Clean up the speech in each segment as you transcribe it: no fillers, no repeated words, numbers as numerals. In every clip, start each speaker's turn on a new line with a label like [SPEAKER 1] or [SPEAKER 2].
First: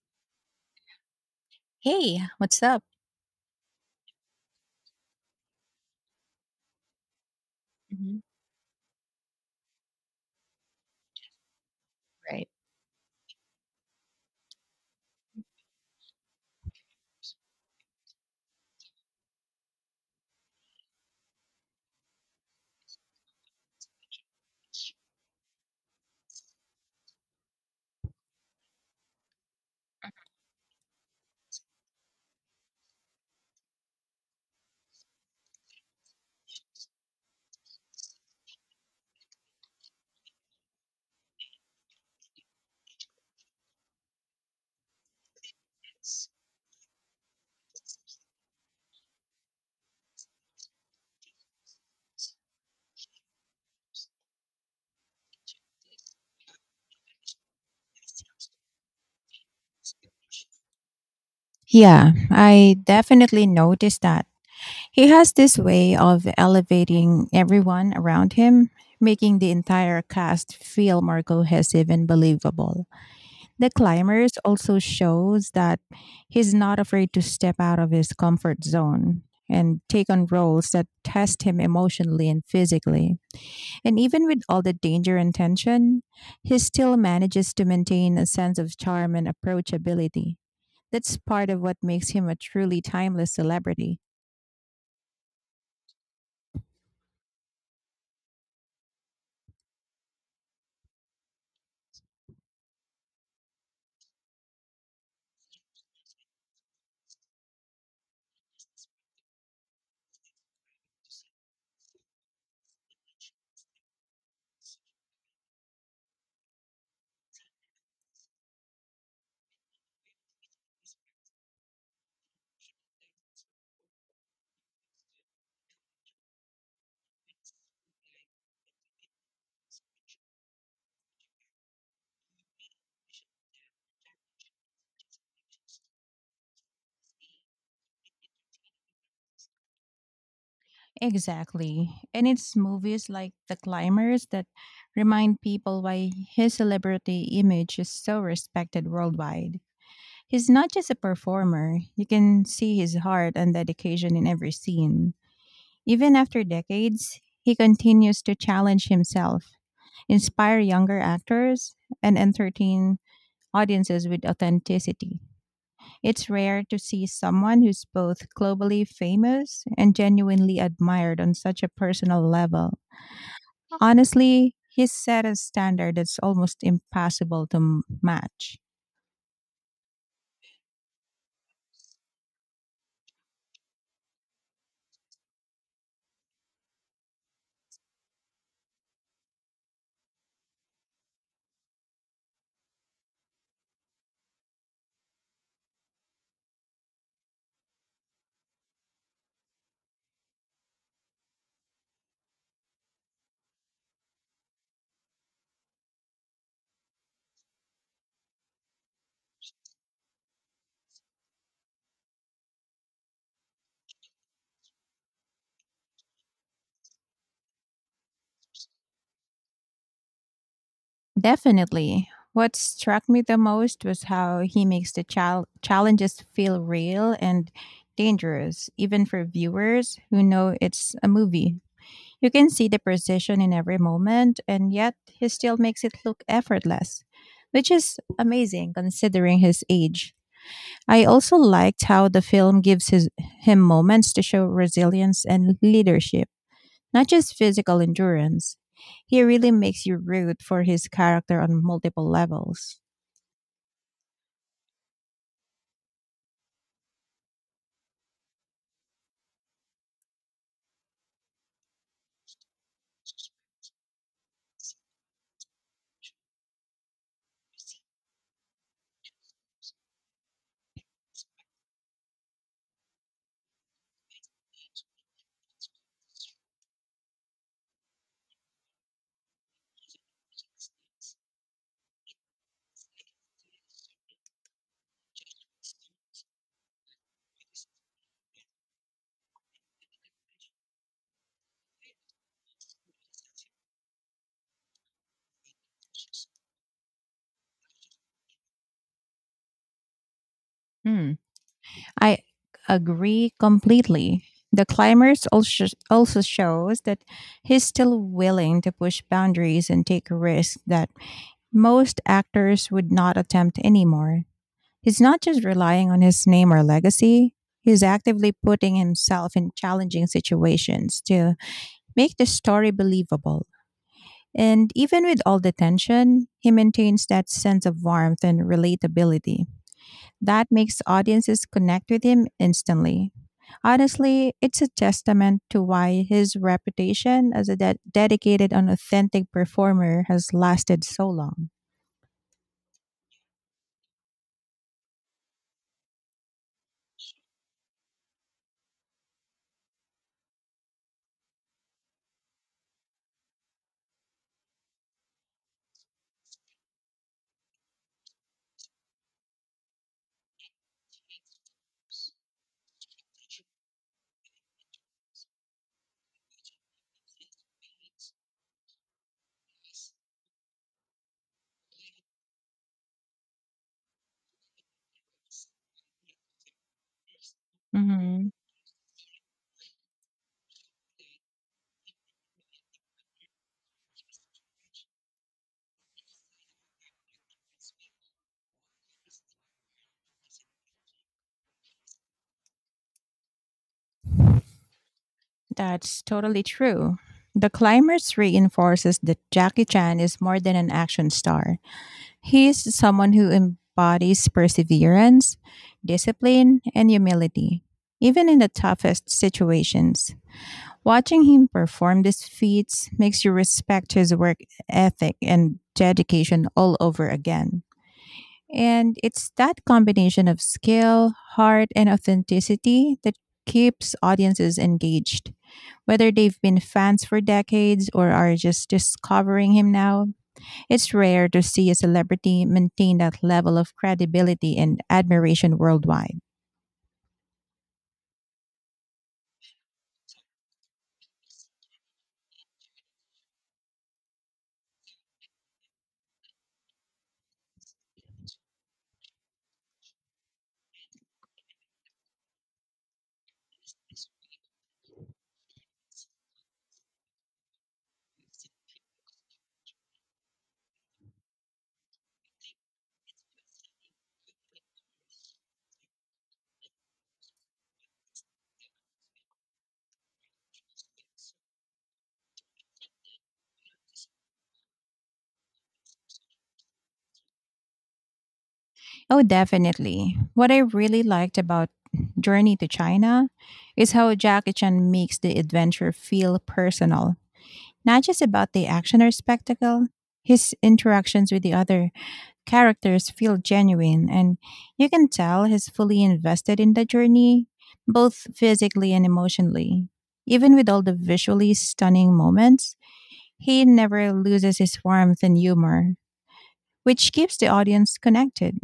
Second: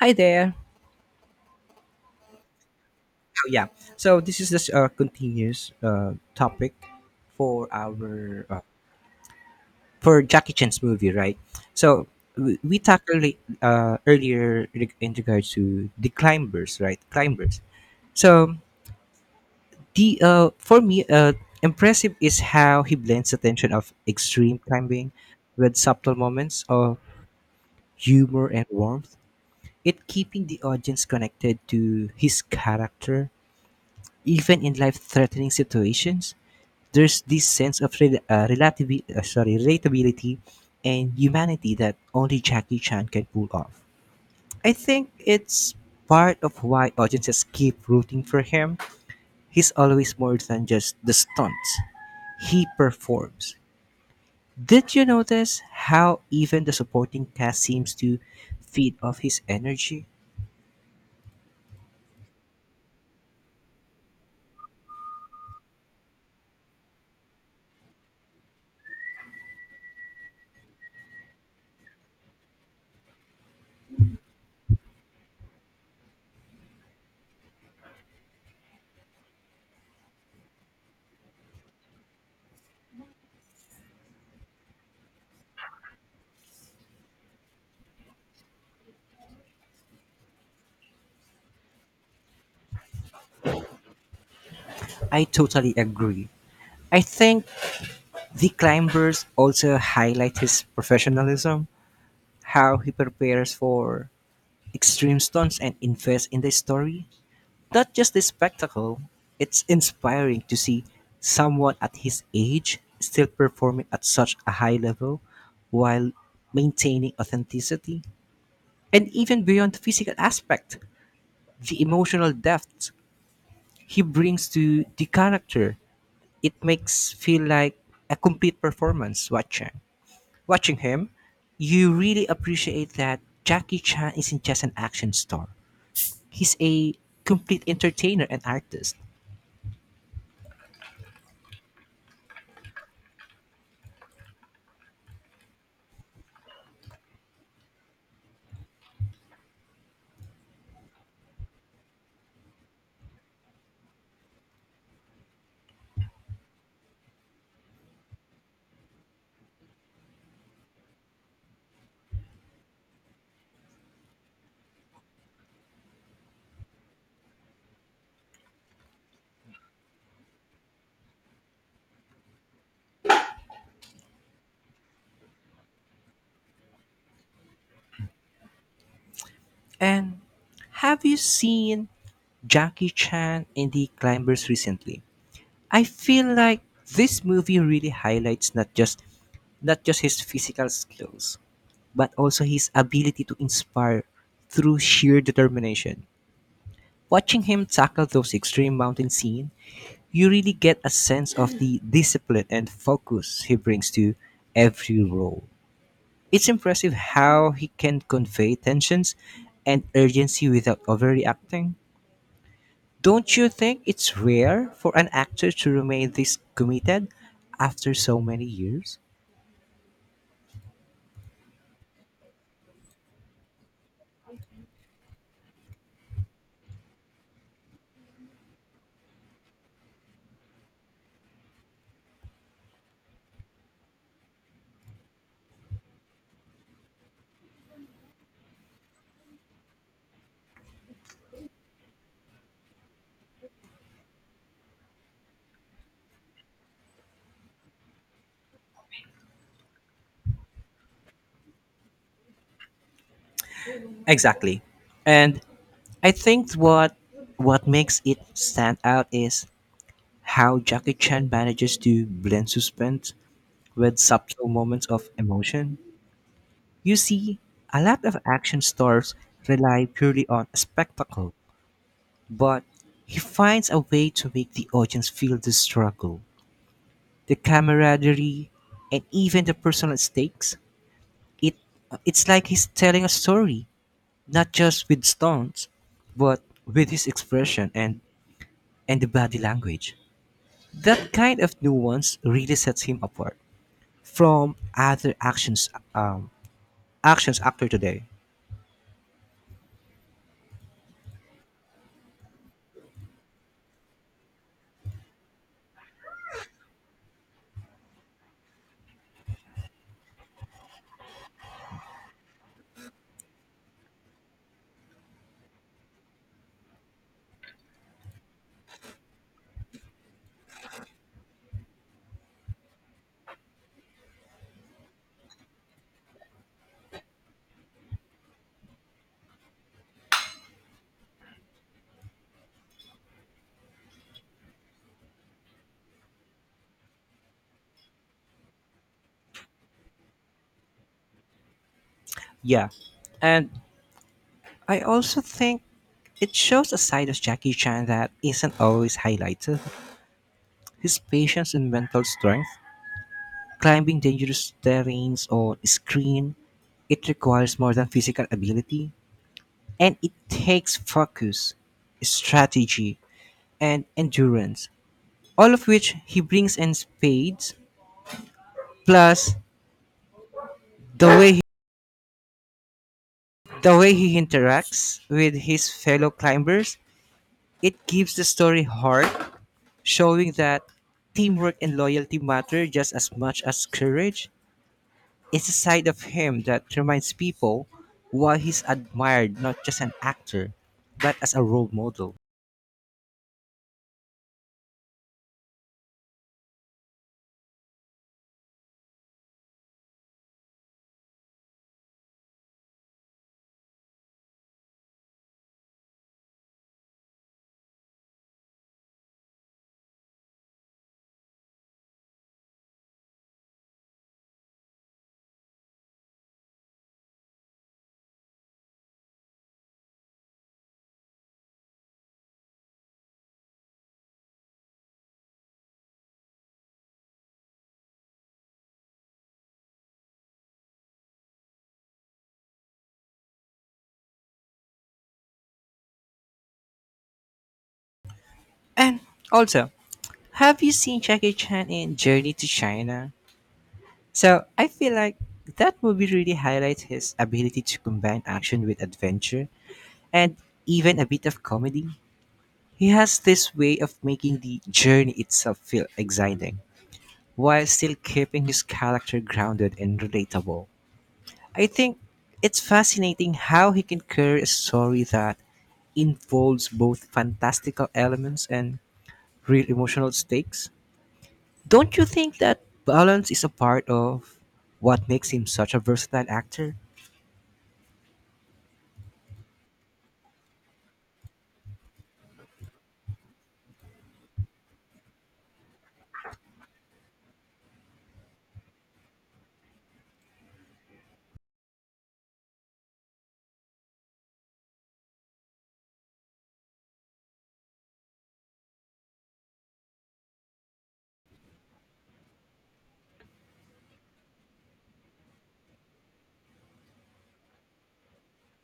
[SPEAKER 1] Hi there.
[SPEAKER 2] Hey, what's up?
[SPEAKER 1] Oh, yeah. So this is just a continuous topic for
[SPEAKER 2] Mhm.
[SPEAKER 1] our for Jackie Chan's movie, right? So
[SPEAKER 2] Right.
[SPEAKER 1] we tackled it, earlier in regards to the climbers, right? Climbers. So the for me, impressive is how he blends the tension of extreme climbing with subtle moments of humor and warmth. It keeping the audience connected to his character, even in life-threatening situations there's this sense of relatability and humanity that only Jackie Chan can pull off. I think it's part of why audiences keep rooting for him. He's always more than just the stunts he performs. Did you notice how even the supporting cast seems to feed off his energy?
[SPEAKER 2] Yeah, I definitely noticed that. He has this way of elevating everyone around him, making the entire cast feel more cohesive and believable. The climbers also shows that he's not afraid to step out of his comfort zone and take on roles that test him emotionally and physically. And even with all the danger and tension, he still manages to maintain a sense of charm and approachability. That's part of what makes him a truly timeless celebrity.
[SPEAKER 1] I totally agree. I think the climbers also highlight his professionalism, how he prepares for extreme stunts and invest in the story, not just the spectacle. It's inspiring to see someone at his age still performing at such a high level while maintaining authenticity. And even beyond the physical aspect, the emotional depth he brings to the character, it makes feel like a complete performance watching. Watching him, you really appreciate that Jackie Chan isn't just an action star. He's a complete entertainer and artist.
[SPEAKER 2] Exactly. And it's movies like The Climbers that remind people why his celebrity image is so respected worldwide. He's not just a performer, you can see his heart and dedication in every scene. Even after decades, he continues to challenge himself, inspire younger actors, and entertain audiences with authenticity. It's rare to see someone who's both globally famous and genuinely admired on such a personal level. Honestly, he's set a standard that's almost impossible to match.
[SPEAKER 1] And have you seen Jackie Chan in The Climbers recently? I feel like this movie really highlights not just his physical skills, but also his ability to inspire through sheer determination. Watching him tackle those extreme mountain scenes, you really get a sense of the discipline and focus he brings to every role. It's impressive how he can convey tensions and urgency without overreacting. Don't you think it's rare for an actor to remain this committed after so many years?
[SPEAKER 2] Definitely. What struck me the most was how he makes the challenges feel real and dangerous, even for viewers who know it's a movie. You can see the precision in every moment, and yet he still makes it look effortless, which is amazing considering his age. I also liked how the film gives him moments to show resilience and leadership, not just physical endurance. He really makes you root for his character on multiple levels.
[SPEAKER 1] Exactly. And I think what makes it stand out is how Jackie Chan manages to blend suspense with subtle moments of emotion. You see, a lot of action stars rely purely on spectacle, but he finds a way to make the audience feel the struggle, the camaraderie, and even the personal stakes. It it's like he's telling a story, not just with stones, but with his expression and the body language. That kind of nuance really sets him apart from other actions um, actions actor today.
[SPEAKER 2] Hmm. I agree completely. The climbers also shows that he's still willing to push boundaries and take risks that most actors would not attempt anymore. He's not just relying on his name or legacy, he's actively putting himself in challenging situations to make the story believable. And even with all the tension, he maintains that sense of warmth and relatability. That makes audiences connect with him instantly. Honestly, it's a testament to why his reputation as a dedicated and authentic performer has lasted so long.
[SPEAKER 1] Yeah, and I also think it shows a side of Jackie Chan that isn't always highlighted. His patience and mental strength, climbing dangerous terrains or screen, it requires more than physical ability, and it takes focus, strategy, and endurance, all of which he brings in spades. Plus, the way he, the way he interacts with his fellow climbers, it gives the
[SPEAKER 2] Mhm.
[SPEAKER 1] story heart, showing that teamwork and loyalty matter just as much as courage. It's a side of him that reminds people why he's admired not just an actor, but as a role model.
[SPEAKER 2] That's totally true. The climbers reinforces that Jackie Chan is more than an action star. He's someone who embodies perseverance, discipline, and humility, even in the toughest situations. Watching him perform these feats makes you respect his work ethic and dedication all over again. And it's that combination of skill, heart, and authenticity that keeps audiences engaged. Whether they've been fans for decades or are just discovering him now, it's rare to see a celebrity maintain that level of credibility and admiration worldwide.
[SPEAKER 1] And also, have you seen Jackie Chan in Journey to China? So I feel like that movie really highlights his ability to combine action with adventure and even a bit of comedy. He has this way of making the journey itself feel exciting while still keeping his character grounded and relatable. I think it's fascinating how he can carry a story that involves both fantastical elements and real emotional stakes. Don't you think that balance is a part of what makes him such a versatile actor?
[SPEAKER 2] Oh, definitely. What I really liked about Journey to China is how Jackie Chan makes the adventure feel personal, not just about the action or spectacle. His interactions with the other characters feel genuine, and you can tell he's fully invested in the journey, both physically and emotionally. Even with all the visually stunning moments, he never loses his warmth and humor, which keeps the audience connected.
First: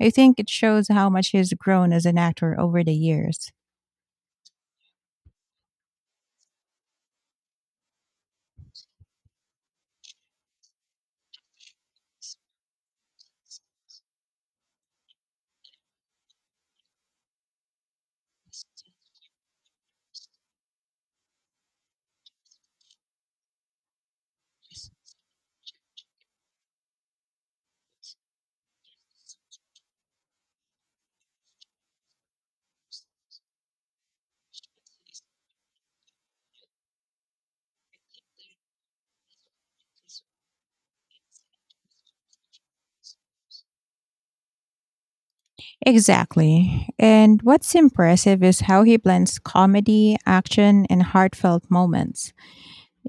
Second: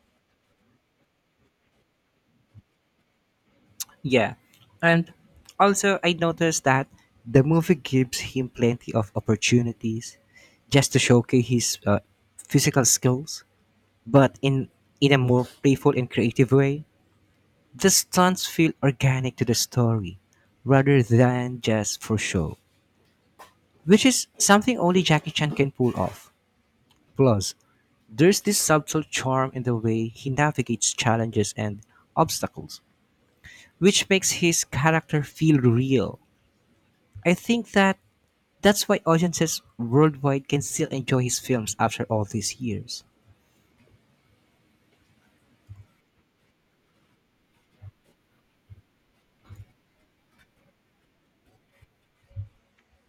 [SPEAKER 2] I think it shows how much he's grown as an actor over the years.
[SPEAKER 1] Yeah. And also, I noticed that the movie gives him plenty of opportunities just to showcase his physical skills, but in a more playful and creative way. The stunts feel organic to the story rather than just for show, which is something only Jackie Chan can pull off. Plus, there's this subtle charm in the way he navigates challenges and obstacles, which makes his character feel real. I think that's why audiences worldwide can still enjoy his films after all these years.
[SPEAKER 2] Exactly. And what's impressive is how he blends comedy, action, and heartfelt moments.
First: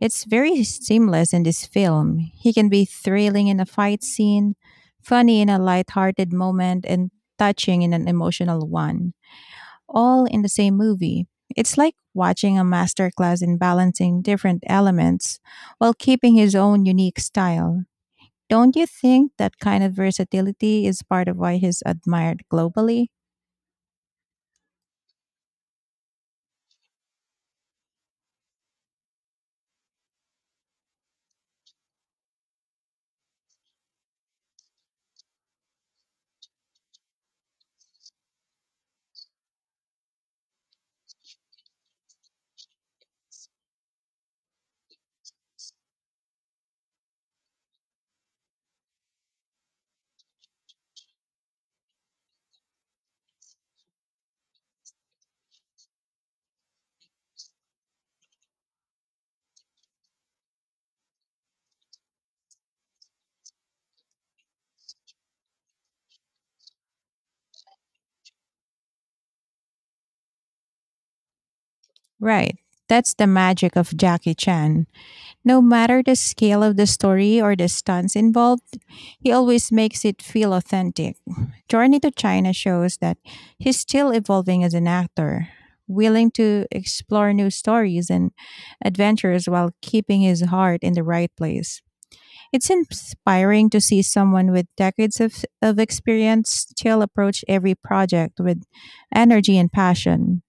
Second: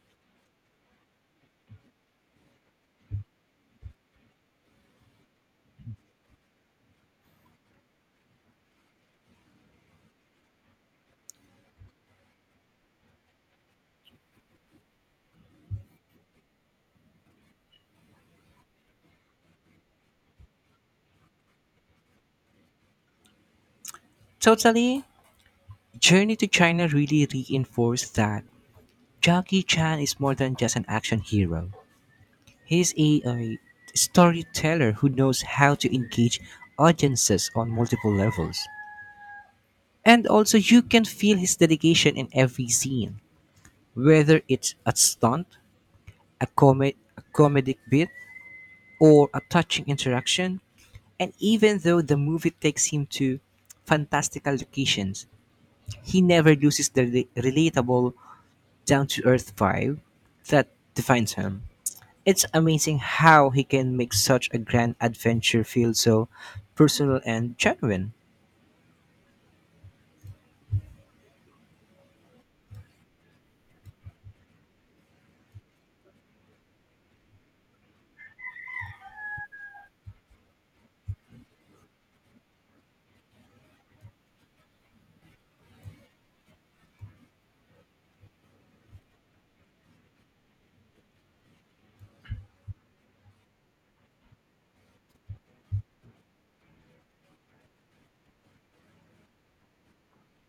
[SPEAKER 2] It's very seamless in this film. He can be thrilling in a fight scene, funny in a lighthearted moment, and touching in an emotional one, all in the same movie. It's like watching a masterclass in balancing different elements while keeping his own unique style. Don't you think that kind of versatility is part of why he's admired globally?
[SPEAKER 1] Totally, Journey to China really reinforced that Jackie Chan is more than just an action hero. He's a storyteller who knows how to engage audiences on multiple levels. And also, you can feel his dedication in every scene, whether it's a stunt, a comedic bit, or a touching interaction. And even though the movie takes him to fantastical locations, he never loses the relatable, down to earth vibe that defines him. It's amazing how he can make such a grand adventure feel so personal and genuine.
[SPEAKER 2] Right. That's the magic of Jackie Chan. No matter the scale of the story or the stunts involved, he always makes it feel authentic. Journey to China shows that he's still evolving as an actor, willing to explore new stories and adventures while keeping his heart in the right place. It's inspiring to see someone with decades of experience still approach every project with energy and passion.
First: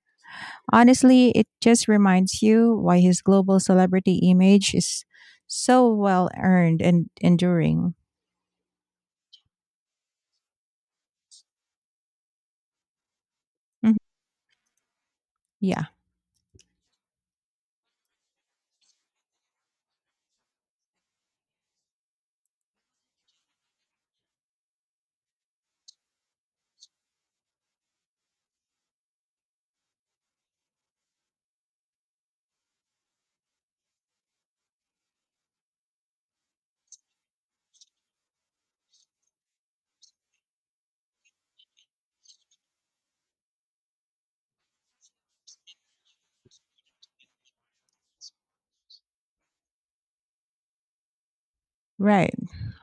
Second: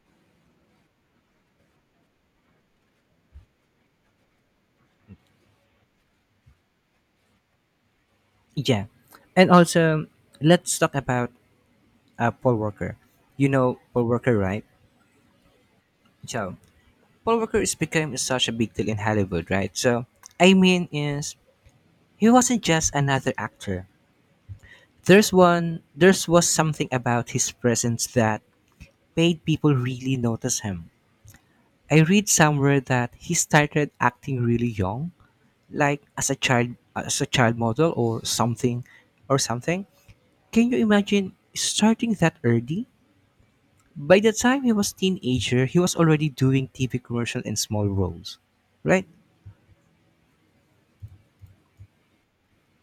[SPEAKER 2] Honestly, it just reminds you why his global celebrity image is so well earned and enduring.
[SPEAKER 1] Yeah. And also, let's talk about Paul Walker. You know
[SPEAKER 2] Mhm.
[SPEAKER 1] Paul Walker, right?
[SPEAKER 2] Yeah,
[SPEAKER 1] So, Paul Walker is became such a big deal in Hollywood, right? So, I mean is he wasn't just another actor. There's one there's was something about his presence that made people really notice him. I read somewhere that he started acting really young, like as a child model or something. Can you imagine starting that early? By the time he was teenager he was already doing TV commercial and small roles, right?
[SPEAKER 2] right.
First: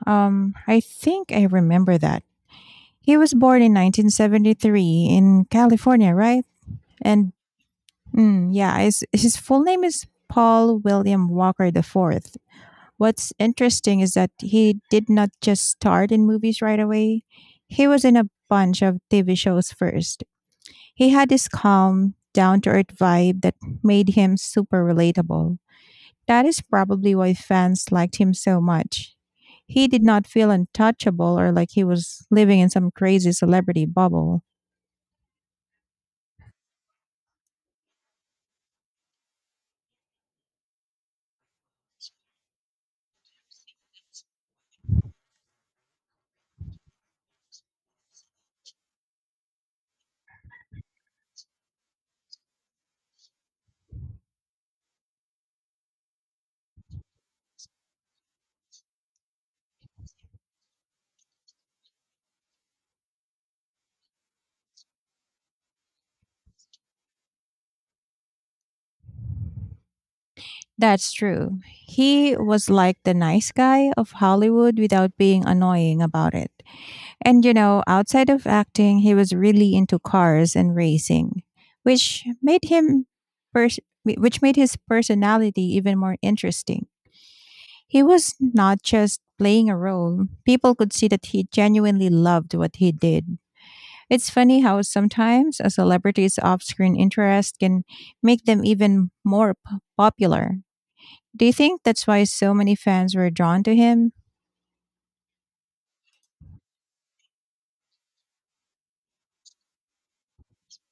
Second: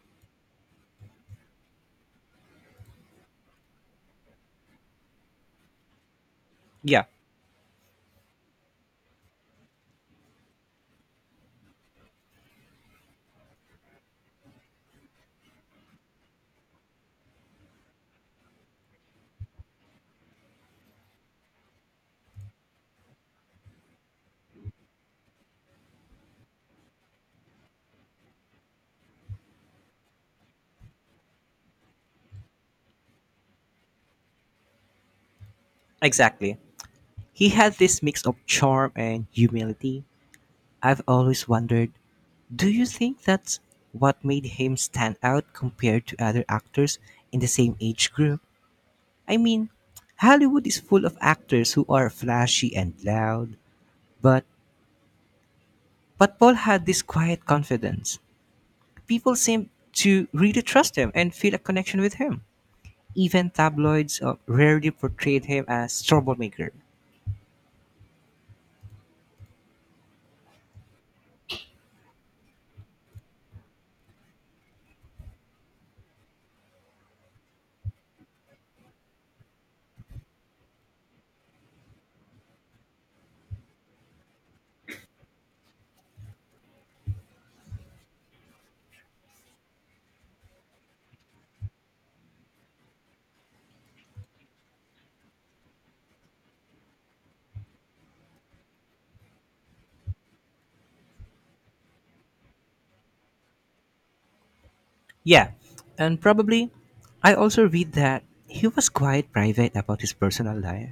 [SPEAKER 2] I think I remember that. He was born in 1973 in California, right?
[SPEAKER 1] Yeah,
[SPEAKER 2] And yeah, his full name is Paul William Walker IV. What's interesting is that he did not just start in movies right away. He was in a bunch of TV shows first. He had this calm, down to earth vibe that made him super relatable. That is probably why fans liked him so much. He did not feel untouchable or like he was living in some crazy celebrity bubble.
[SPEAKER 1] exactly, he had this mix of charm and humility. I've always wondered, do you think that's what made him stand out compared to other actors in the same age group? I mean, Hollywood is full of actors who are flashy and loud, but But Paul had this quiet confidence. People seemed to really trust him and feel a connection with him. Even tabloids rarely portrayed him as troublemaker.
[SPEAKER 2] That's true. He was like the nice guy of Hollywood without being annoying about it. And you know, outside of acting, he was really into cars and racing, which made him pers- which made his personality even more interesting. He was not just playing a role. People could see that he genuinely loved what he did. It's funny how sometimes a celebrity's off screen interest can make them even more popular. Do you think that's why so many fans were drawn to him?
[SPEAKER 1] Yeah, and probably I also read that he was quite private about his personal life.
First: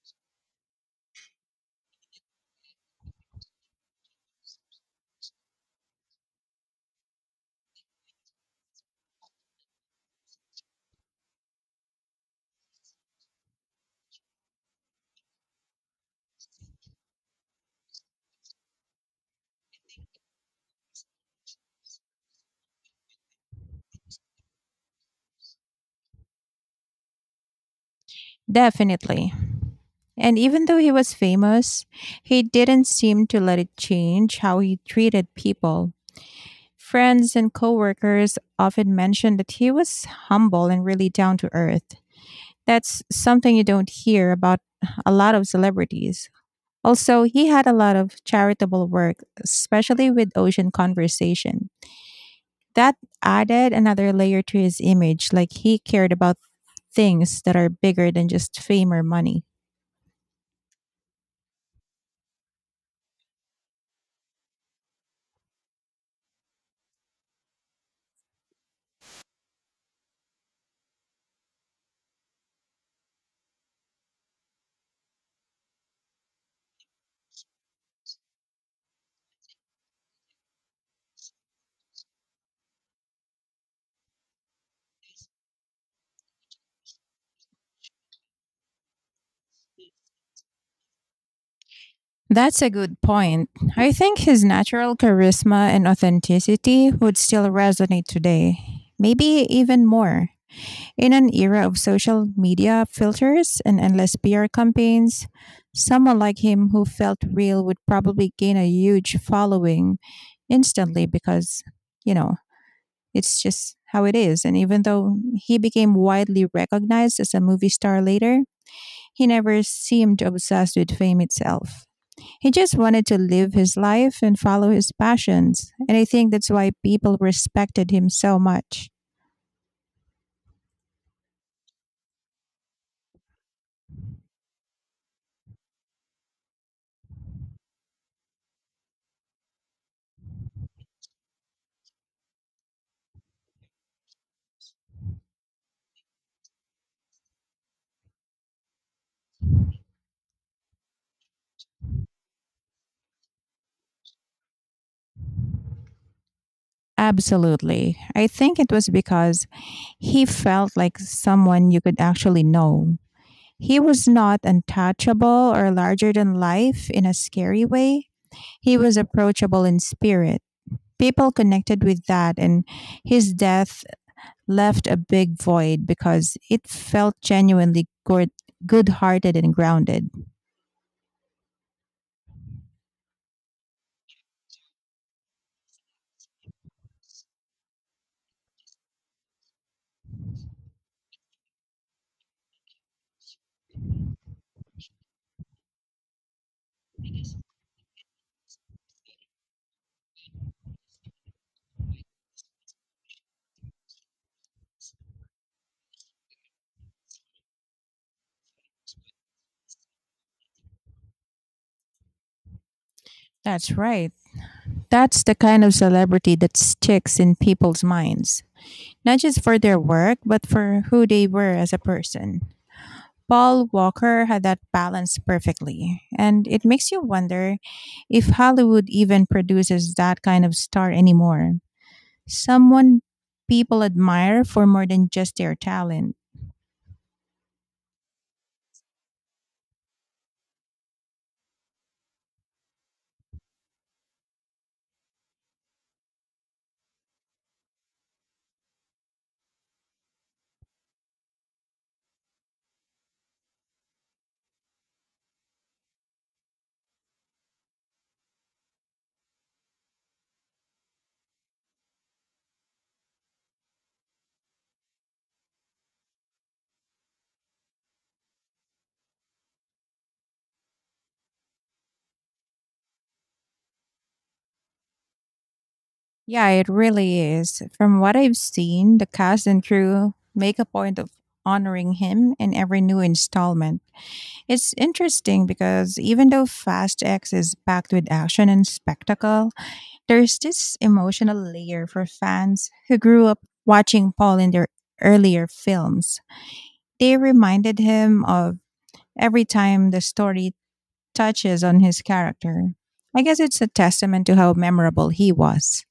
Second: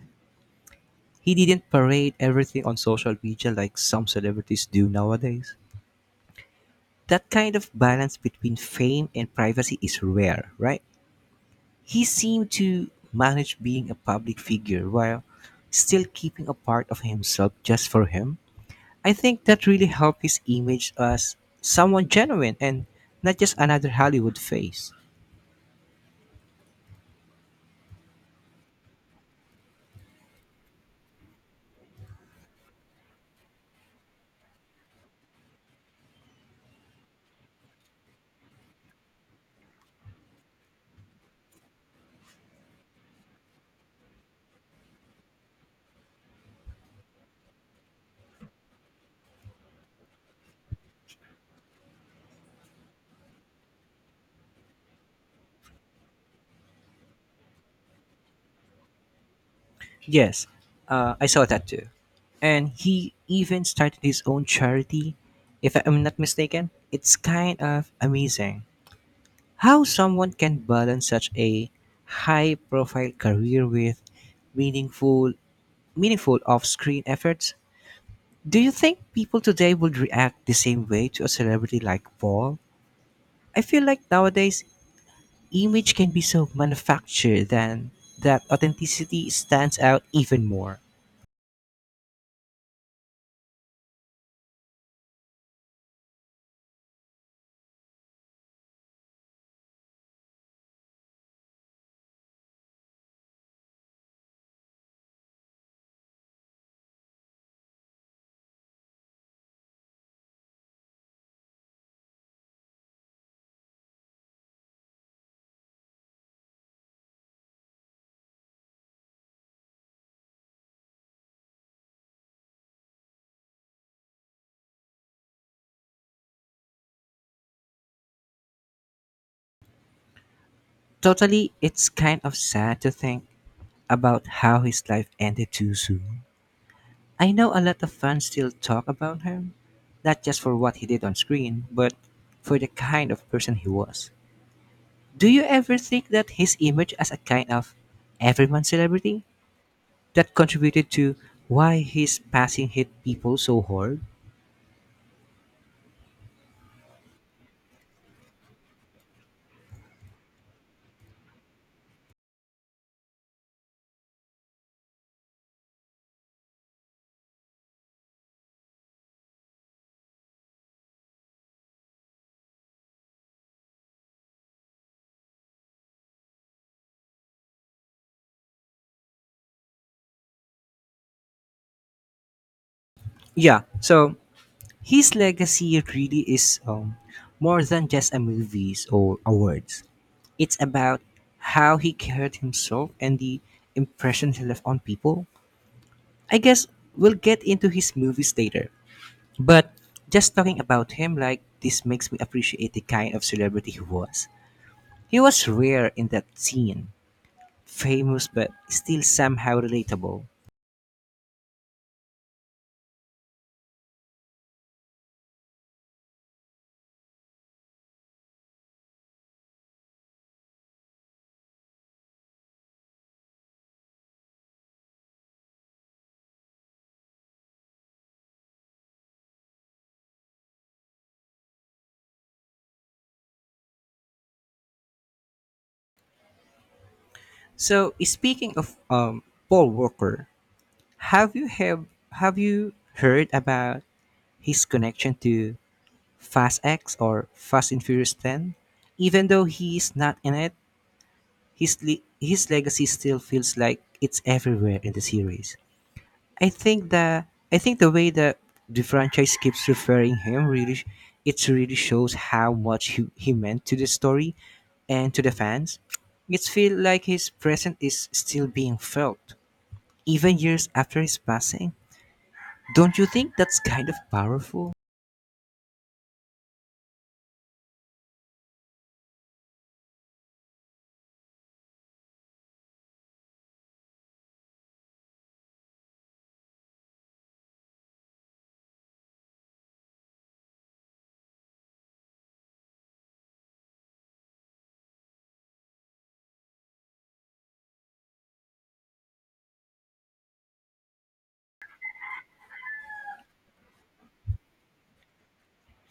[SPEAKER 1] He didn't parade everything on social media like some celebrities do nowadays. That kind of balance between fame and privacy is rare, right? He seemed to manage being a public figure while still keeping a part of himself just for him. I think that really helped his image as someone genuine and not just another Hollywood face.
[SPEAKER 2] Definitely. And even though he was famous, he didn't seem to let it change how he treated people. Friends and coworkers often mentioned that he was humble and really down to earth. That's something you don't hear about a lot of celebrities. Also, he had a lot of charitable work, especially with Ocean Conversation. That added another layer to his image, like he cared about things that are bigger than just fame or money.
[SPEAKER 1] Yes, I saw that too. And he even started his own charity, if I'm not mistaken. It's kind of amazing how someone can balance such a high profile career with meaningful meaningful off-screen efforts. Do you think people today would react the same way to a celebrity like Paul? I feel like nowadays image can be so manufactured then that authenticity stands out even more.
[SPEAKER 2] That's a good point. I think his natural charisma and authenticity would still resonate today, maybe even more. In an era of social media filters and endless PR campaigns, someone like him who felt real would probably gain a huge following instantly because, you know, it's just how it is. And even though he became widely recognized as a movie star later, he never seemed obsessed with fame itself. He just wanted to live his life and follow his passions. And I think that's why people respected him so much.
[SPEAKER 1] Totally, it's kind of sad to think about how his life ended too soon. I know a lot of fans still talk about him, not just for what he did on screen, but for the kind of person he was. Do you ever think that his image as a kind of everyman celebrity that contributed to why his passing hit people so hard?
[SPEAKER 2] Absolutely. I think it was because he felt like someone you could actually know. He was not untouchable or larger than life in a scary way. He was approachable in spirit. People connected with that, and his death left a big void because it felt genuinely good hearted and grounded.
[SPEAKER 1] Yeah, so his legacy really is more than just a movies or awards. It's about how he carried himself and the impression he left on people. I guess we'll get into his movies later, but just talking about him like this makes me appreciate the kind of celebrity he was. He was rare in that scene, famous but still somehow relatable.
[SPEAKER 2] That's right. That's the kind of celebrity that sticks in people's minds, not just for their work, but for who they were as a person. Paul Walker had that balance perfectly, and it makes you wonder if Hollywood even produces that kind of star anymore. Someone people admire for more than just their talent.
[SPEAKER 1] So speaking of Paul Walker, have you have have you heard about his connection to Fast X or Fast and Furious Ten? Even though he is not in it, his his legacy still feels like it's everywhere in the series. I think the I think the way that the franchise keeps referring him it really shows how much he meant to the story and to the fans. It feels like his presence is still being felt even years after his passing. Don't you think that's kind of powerful?
[SPEAKER 2] Yeah, it really is. From what I've seen, the cast and crew make a point of honoring him in every new installment. It's interesting because even though Fast X is packed with action and spectacle, there's this emotional layer for fans who grew up watching Paul in their earlier films. They reminded him of every time the story touches on his character. I guess it's a testament to how memorable he was.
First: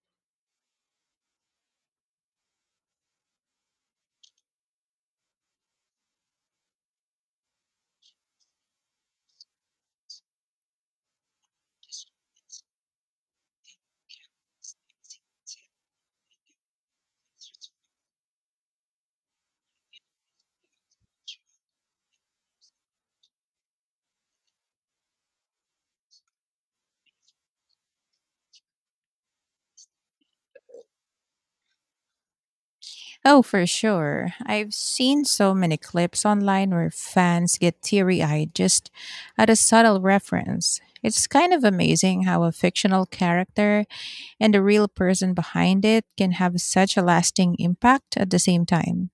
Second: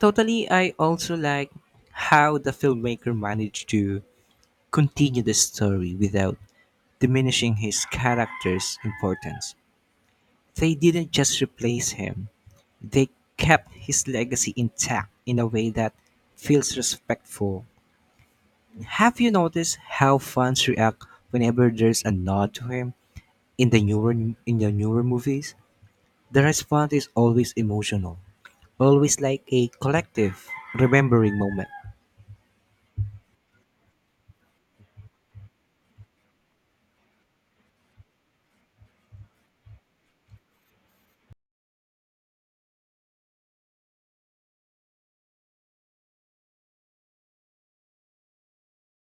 [SPEAKER 1] Totally, I also like how the filmmaker managed to continue the story without diminishing his character's importance. They didn't just replace him, they kept his legacy intact in a way that feels respectful. Have you noticed how fans react whenever there's a nod to him in the newer movies? The response is always emotional, always like a collective remembering moment.
[SPEAKER 2] Oh, for sure. I've seen so many clips online where fans get teary eyed just at a subtle reference. It's kind of amazing how a fictional character and the real person behind it can have such a lasting impact at the same time.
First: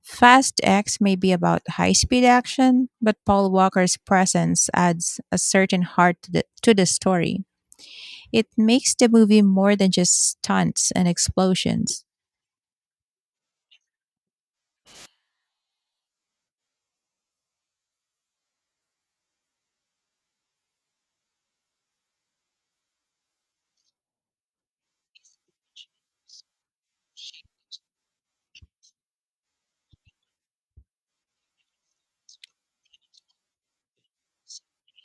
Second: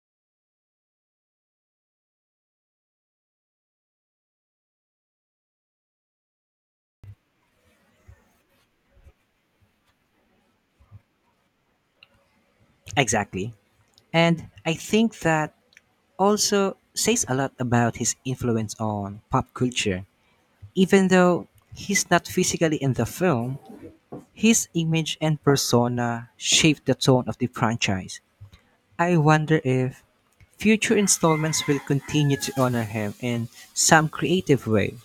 [SPEAKER 2] Fast X may be about high speed action, but Paul Walker's presence adds a certain heart to the story. It makes the movie more than just stunts and explosions.
[SPEAKER 1] Exactly. And I think that also says a lot about his influence on pop culture. Even though he's not physically in the film, his image and persona shaped the tone of the franchise. I wonder if future installments will continue to honor him in some creative way.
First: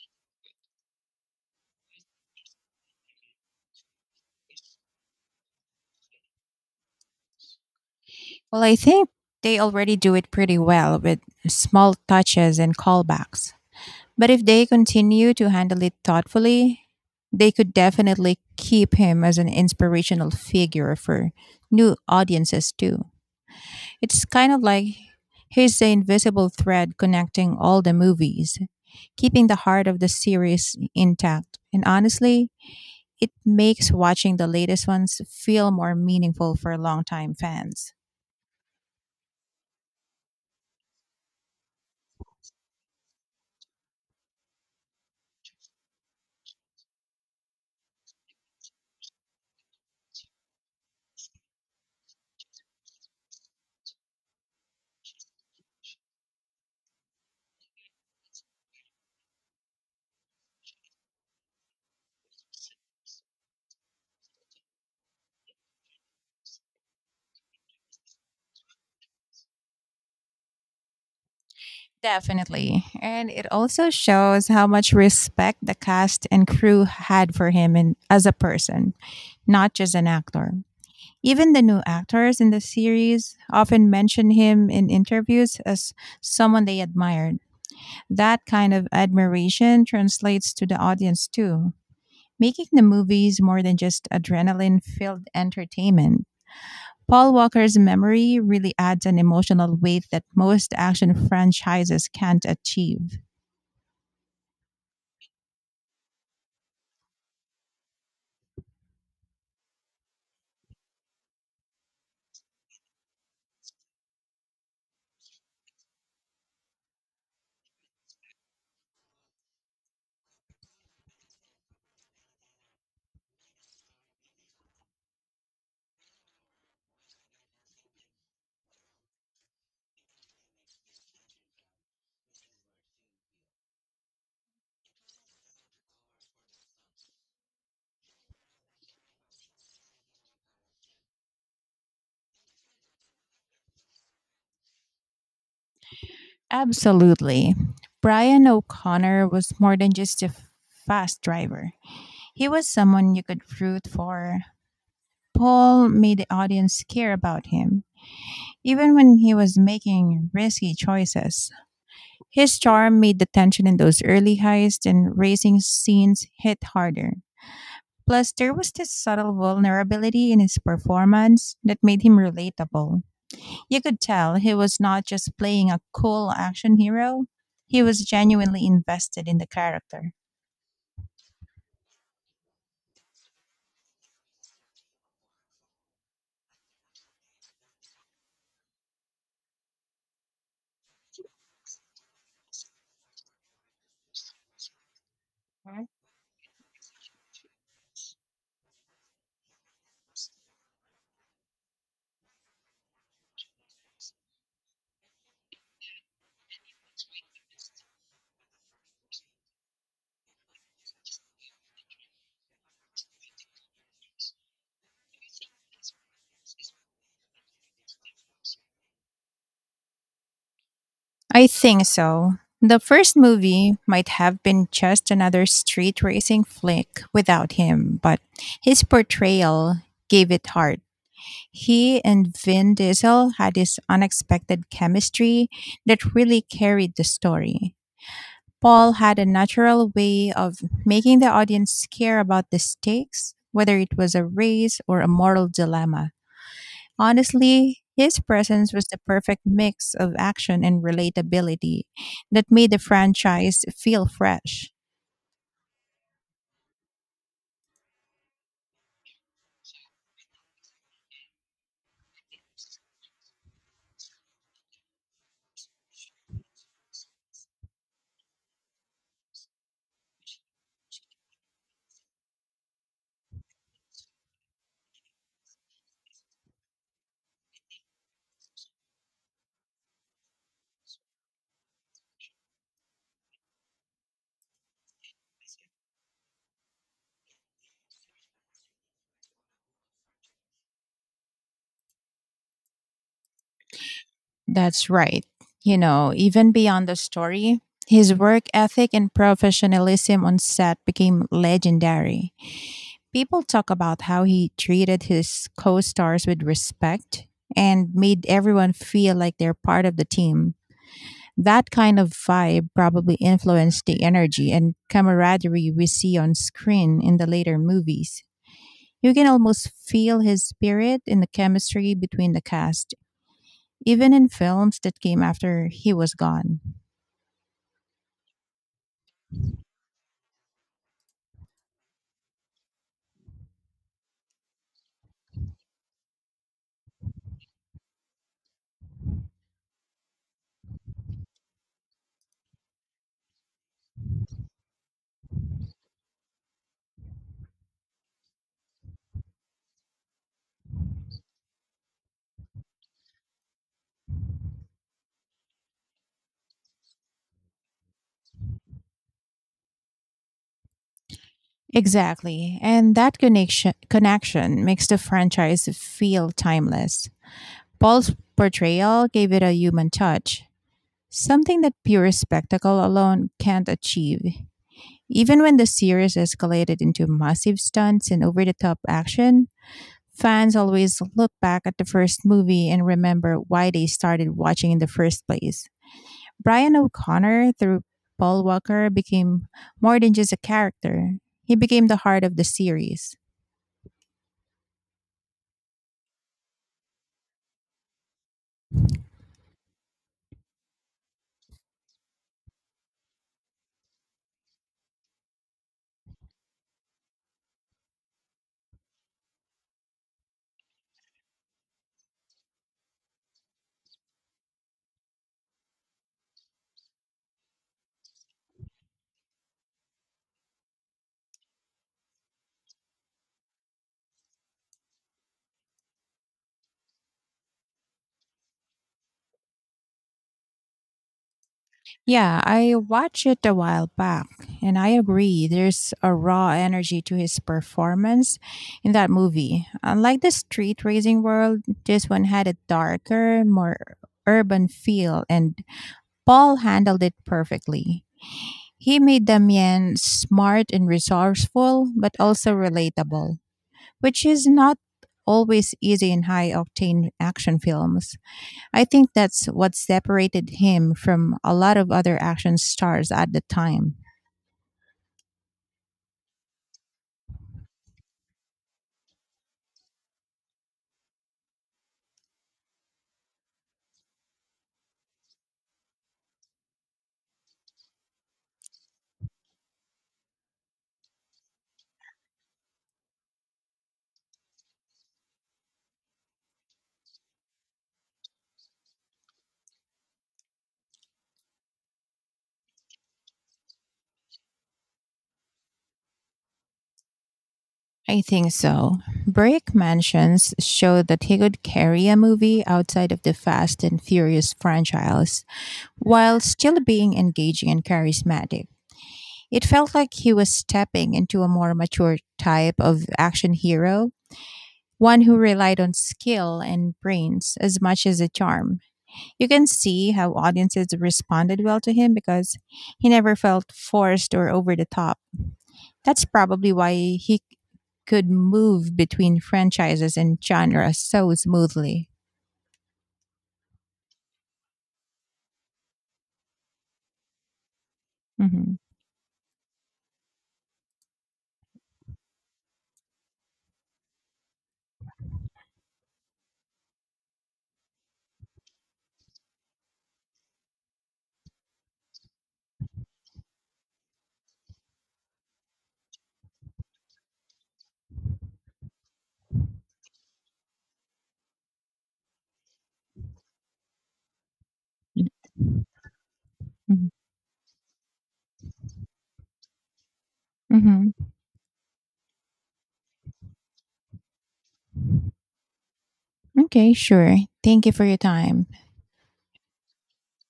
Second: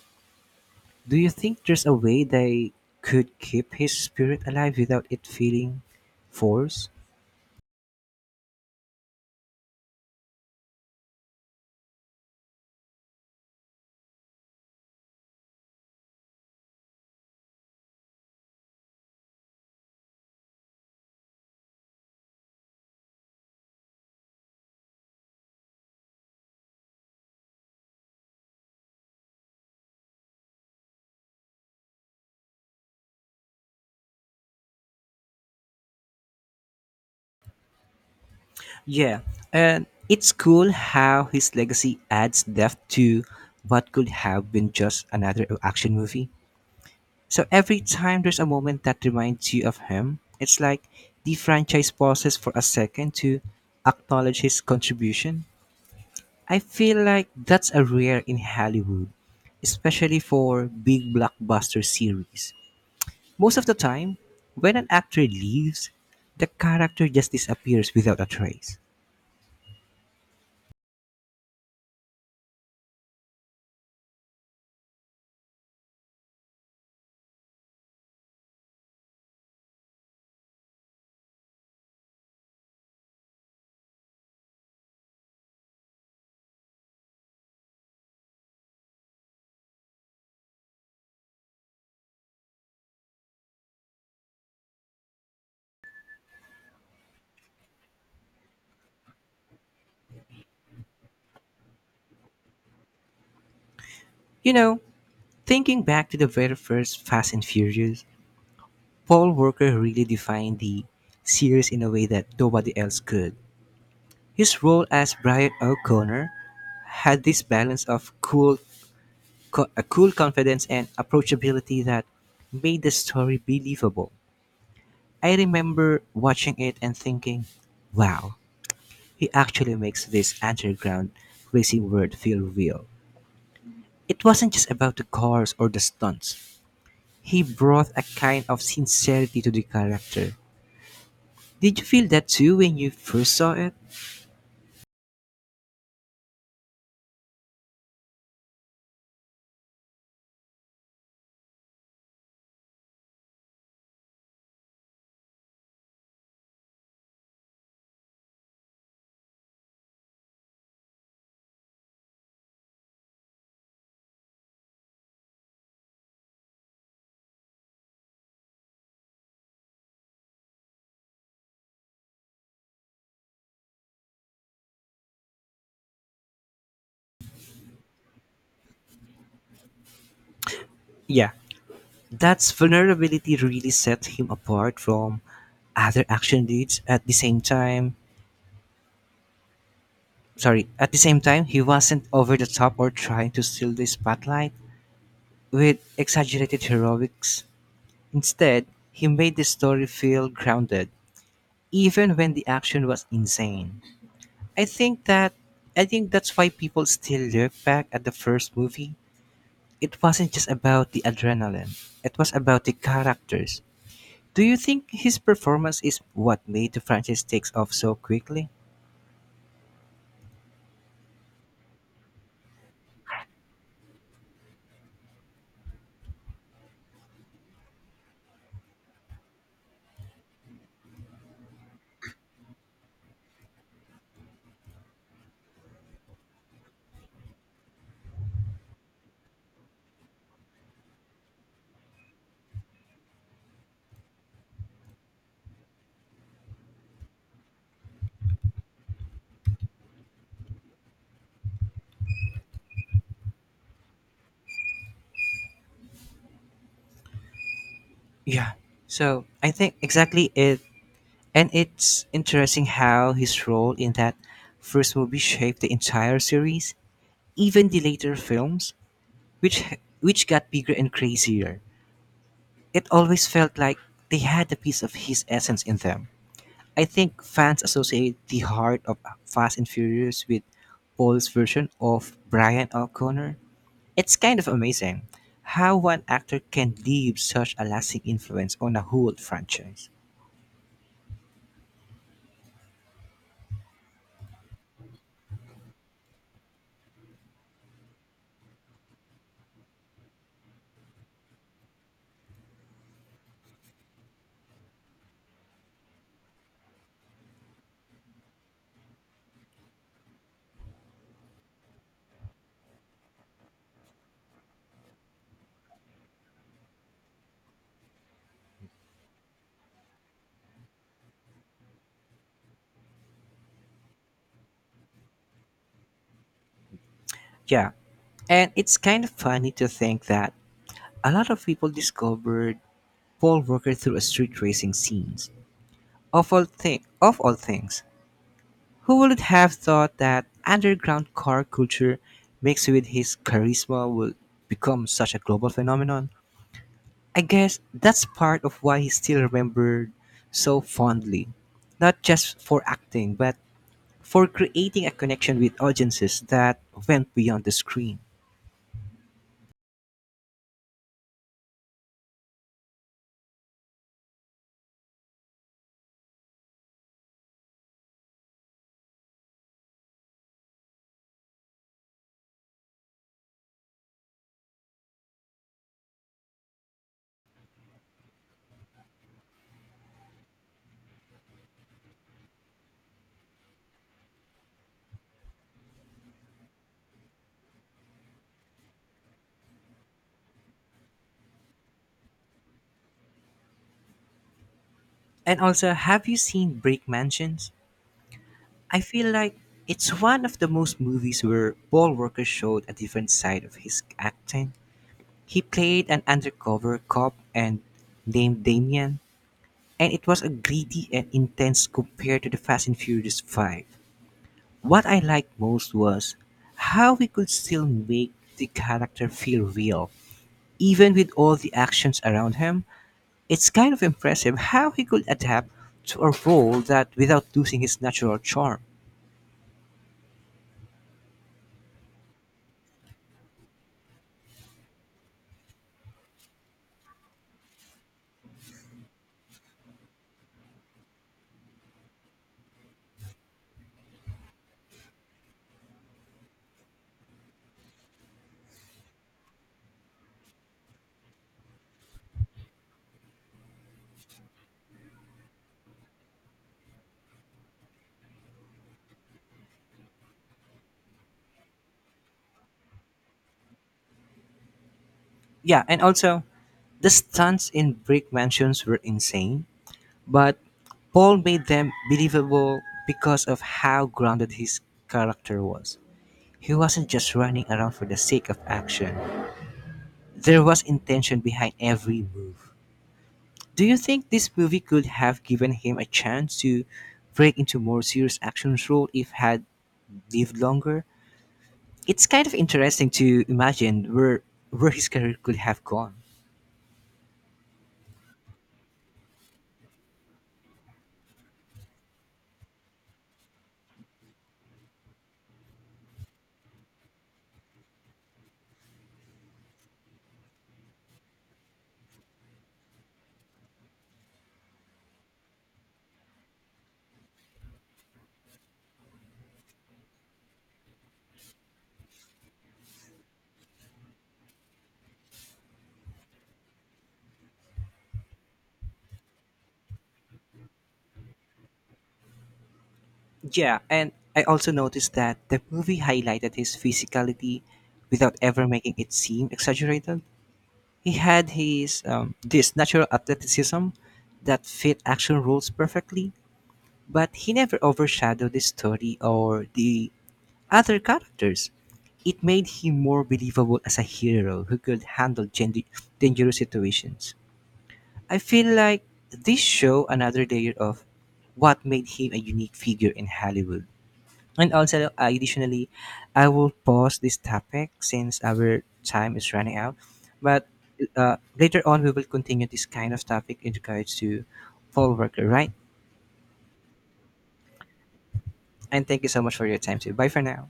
[SPEAKER 1] Do you think there's a way they could keep his spirit alive without it feeling forced?
[SPEAKER 2] Well, I think they already do it pretty well with small touches and callbacks. But if they continue to handle it thoughtfully, they could definitely keep him as an inspirational figure for new audiences too. It's kind of like he's the invisible thread connecting all the movies, keeping the heart of the series intact. And honestly, it makes watching the latest ones feel more meaningful for longtime fans.
[SPEAKER 1] Yeah, and it's cool how his legacy adds depth to what could have been just another action movie. So every time there's a moment that reminds you of him, it's like the franchise pauses for a second to acknowledge his contribution. I feel like that's a rare in Hollywood, especially for big blockbuster series. Most of the time, when an actor leaves, the character just disappears without a trace.
[SPEAKER 2] Definitely. And it also shows how much respect the cast and crew had for him and as a person, not just an actor. Even the new actors in the series often mention him in interviews as someone they admired. That kind of admiration translates to the audience too, making the movies more than just adrenaline filled entertainment. Paul Walker's memory really adds an emotional weight that most action franchises can't achieve.
[SPEAKER 1] You know, thinking back to the very first Fast and Furious, Paul Walker really defined the series in a way that nobody else could. His role as Brian O'Connor had this balance of cool, a cool confidence and approachability that made the story believable. I remember watching it and thinking, wow, he actually makes this underground racing world feel real. It wasn't just about the cars or the stunts. He brought a kind of sincerity to the character. Did you feel that too when you first saw it?
[SPEAKER 2] Absolutely. Brian O'Connor was more than just a fast driver. He was someone you could root for. Paul made the audience care about him, even when he was making risky choices. His charm made the tension in those early heist and racing scenes hit harder. Plus, there was this subtle vulnerability in his performance that made him relatable. You could tell he was not just playing a cool action hero, he was genuinely invested in the character.
[SPEAKER 1] Yeah, that's vulnerability really set him apart from other action leads at the same time. Sorry, at the same time, he wasn't over the top or trying to steal the spotlight with exaggerated heroics. Instead, he made the story feel grounded, even when the action was insane. I think that I think that's why people still look back at the first movie. It wasn't just about the adrenaline. It was about the characters. Do you think his performance is what made the franchise takes off so quickly?
[SPEAKER 2] I think so. The first movie might have been just another street racing flick without him, but his portrayal gave it heart. He and Vin Diesel had this unexpected chemistry that really carried the story. Paul had a natural way of making the audience care about the stakes, whether it was a race or a moral dilemma. Honestly, his presence was the perfect mix of action and relatability that made the franchise feel fresh.
[SPEAKER 1] Yeah, so I think exactly it, and it's interesting how his role in that first movie shaped the entire series, even the later films, which which got bigger and crazier. It always felt like they had a piece of his essence in them. I think fans associate the heart of Fast and Furious with Paul's version of Brian O'Connor. It's kind of amazing how one actor can leave such a lasting influence on a whole franchise.
[SPEAKER 2] That's right. You know, even beyond the story, his work ethic and professionalism on set became legendary. People talk about how he treated his co stars with respect and made everyone feel like they're part of the team. That kind of vibe probably influenced the energy and camaraderie we see on screen in the later movies. You can almost feel his spirit in the chemistry between the cast, even in films that came after he was gone.
[SPEAKER 1] Yeah, and it's kind of funny to think that a lot of people discovered Paul Walker through a street racing scenes. Of all things, who would have thought that underground car culture mixed with his charisma would become such a global phenomenon? I guess that's part of why he's still remembered so fondly, not just for acting, but for creating a connection with audiences that went beyond the screen.
[SPEAKER 2] Exactly. And that connection makes the franchise feel timeless. Paul's portrayal gave it a human touch, something that pure spectacle alone can't achieve. Even when the series escalated into massive stunts and over the top action, fans always look back at the first movie and remember why they started watching in the first place. Brian O'Connor, through Paul Walker, became more than just a character, he became the heart of the series.
[SPEAKER 1] And also, have you seen Brick Mansions? I feel like it's one of the most movies where Paul Walker showed a different side of his acting. He played an undercover cop and named Damien, and it was a greedy and intense compared to the Fast and Furious 5. What I liked most was how we could still make the character feel real, even with all the actions around him. It's kind of impressive how he could adapt to a role that without losing his natural charm.
[SPEAKER 2] Yeah, I watched it a while back, and I agree. There's a raw energy to his performance in that movie. Unlike the street racing world, this one had a darker, more urban feel, and Paul handled it perfectly. He made Damien smart and resourceful, but also relatable, which is not always easy in high octane action films. I think that's what separated him from a lot of other action stars at the time.
[SPEAKER 1] Yeah, and also the stunts in Brick Mansions were insane, but Paul made them believable because of how grounded his character was. He wasn't just running around for the sake of action. There was intention behind every move. Do you think this movie could have given him a chance to break into more serious action role if had lived longer? It's kind of interesting to imagine where his career could have gone.
[SPEAKER 2] I think so. Brick Mansions showed that he could carry a movie outside of the Fast and Furious franchise while still being engaging and charismatic. It felt like he was stepping into a more mature type of action hero, one who relied on skill and brains as much as a charm. You can see how audiences responded well to him because he never felt forced or over the top. That's probably why he could move between franchises and genres so smoothly.
[SPEAKER 1] Yeah, and I also noticed that the movie highlighted his physicality without ever making
[SPEAKER 2] hmm
[SPEAKER 1] it seem exaggerated. He had his this natural athleticism that fit action roles perfectly, but he never overshadowed the story or the other characters. It made him more believable as a hero who could handle dangerous situations. I feel like this show another layer of what made him a unique figure in Hollywood. And also, additionally, I will pause this topic since our time is running out. But
[SPEAKER 2] hmm
[SPEAKER 1] later on, we will continue this kind of topic in regards to Paul Walker, right?
[SPEAKER 2] Okay, sure. Thank you for your time.
[SPEAKER 1] And thank you so much for your time too. Bye for now.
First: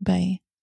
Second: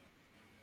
[SPEAKER 2] Bye.